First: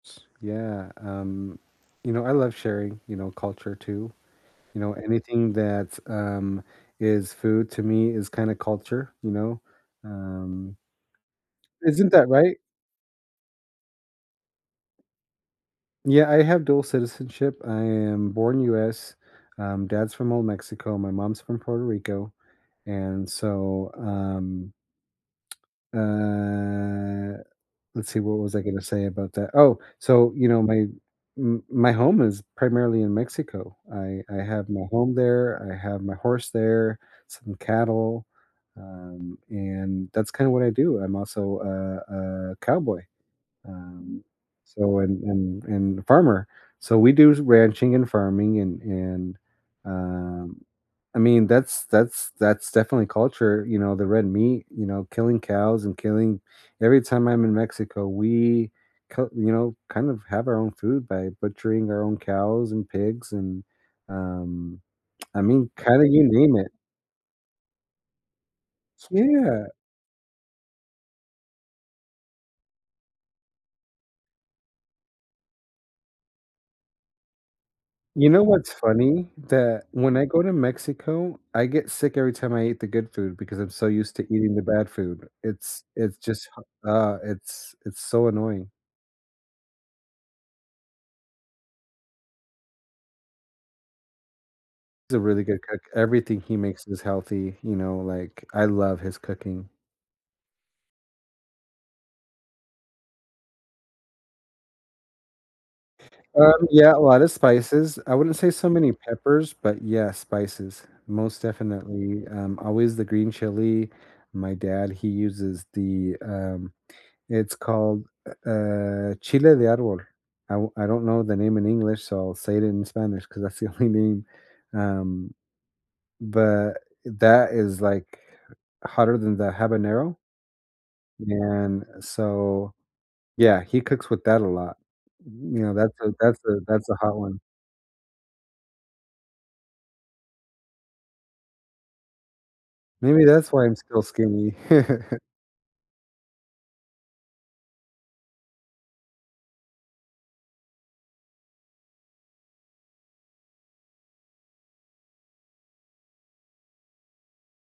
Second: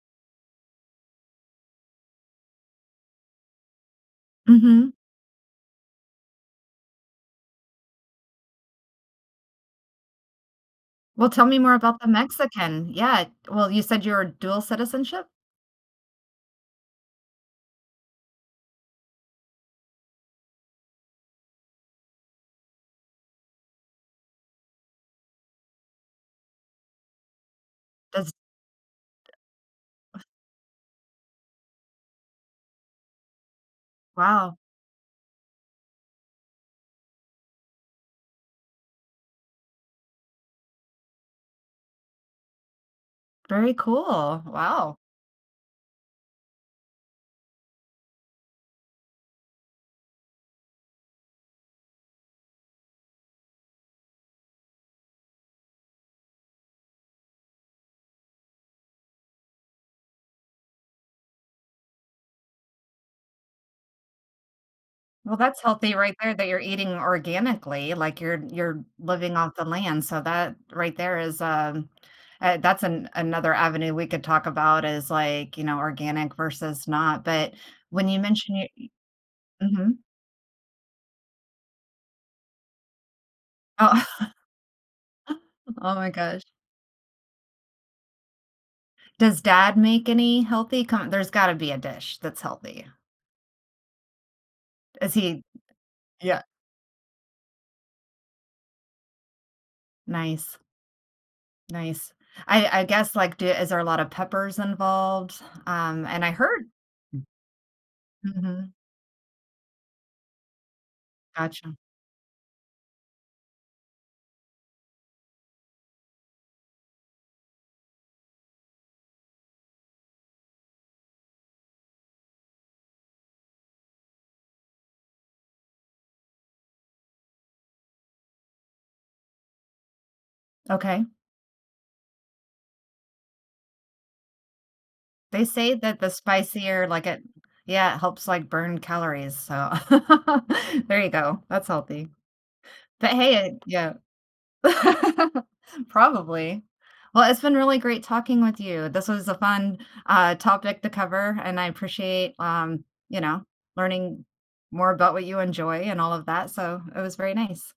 S yeah, um, you know, I love sharing, you know, culture too. You Mhm. know, anything that's, um is food to me is kinda culture, you know? Um Well, tell me more about the Isn't that right? Mexican yeah, well, you said you're a dual citizenship? Yeah, I have dual citizenship. I am born U.S, um, dad's from Old Mexico, my mom's from Puerto Rico, and, so, um, uh, let's see, Does what was I going to say about that oh, so, you know, my m my home is primarily in Mexico. I I Wow. have my home there, I have my horse there, some cattle, um, and that's kinda what I do. I'm also a a cowboy. Very Um, cool, wow. so, and and and a farmer. So, we do ranching and farming and and, um, I mean, that's that's that's definitely culture, you know, the red meat, you know, killing cows and killing every time I'm in Mexico, we, cut you know, know, kind of have our own food by butchering our own cows and pigs and, um, Well, I that's mean, healthy cattle, right you there that name you're it. eating organically, like, you're you're S living off the yeah. land, so, that right there is, um, uh, that's an another avenue we could talk about is, like, you know, organic versus not, but, when you You know mentioned you what's e funny? That Mhm. when I go to Mexico, I get sick every time I eat the good food because I'm so Oh used to eating the bad food. It's oh my it's gosh. just hu uh, it's it's so annoying. Does dad make any healthy kin there's gotta be a dish that's healthy. Is He's a really he good cook. Everything yeah. he makes is healthy, you know, like, I love his cooking. Nice. Nice. I I guess, like, do is there a lot of peppers involved? Um, and I Um, heard yeah, a lot of spices. I wouldn't say so mhm. many peppers, but, yeah, spices. Most Gotcha. definitely, um, always the green chili, my dad, he uses the, um, it's called u uh, chile de árbol. I I don't know the name in English, so I'll say it in Spanish 'cause that's the only name, um, but, that is, like, hotter than the habanero Okay. and so, yeah, he cooks with that a lot. They You know, say that's that the a that's a spicier, that's a like, hot it one. yeah, it helps, like, burn calories, so, there you go, that's healthy. But Maybe hey, uh that's why I'm yeah. still skinny. Probably. Well, it's been really great talking with you. This was a fun, uh, topic to cover, and I appreciate, um, you know, learning more about what you enjoy and all of that, so, it was very nice.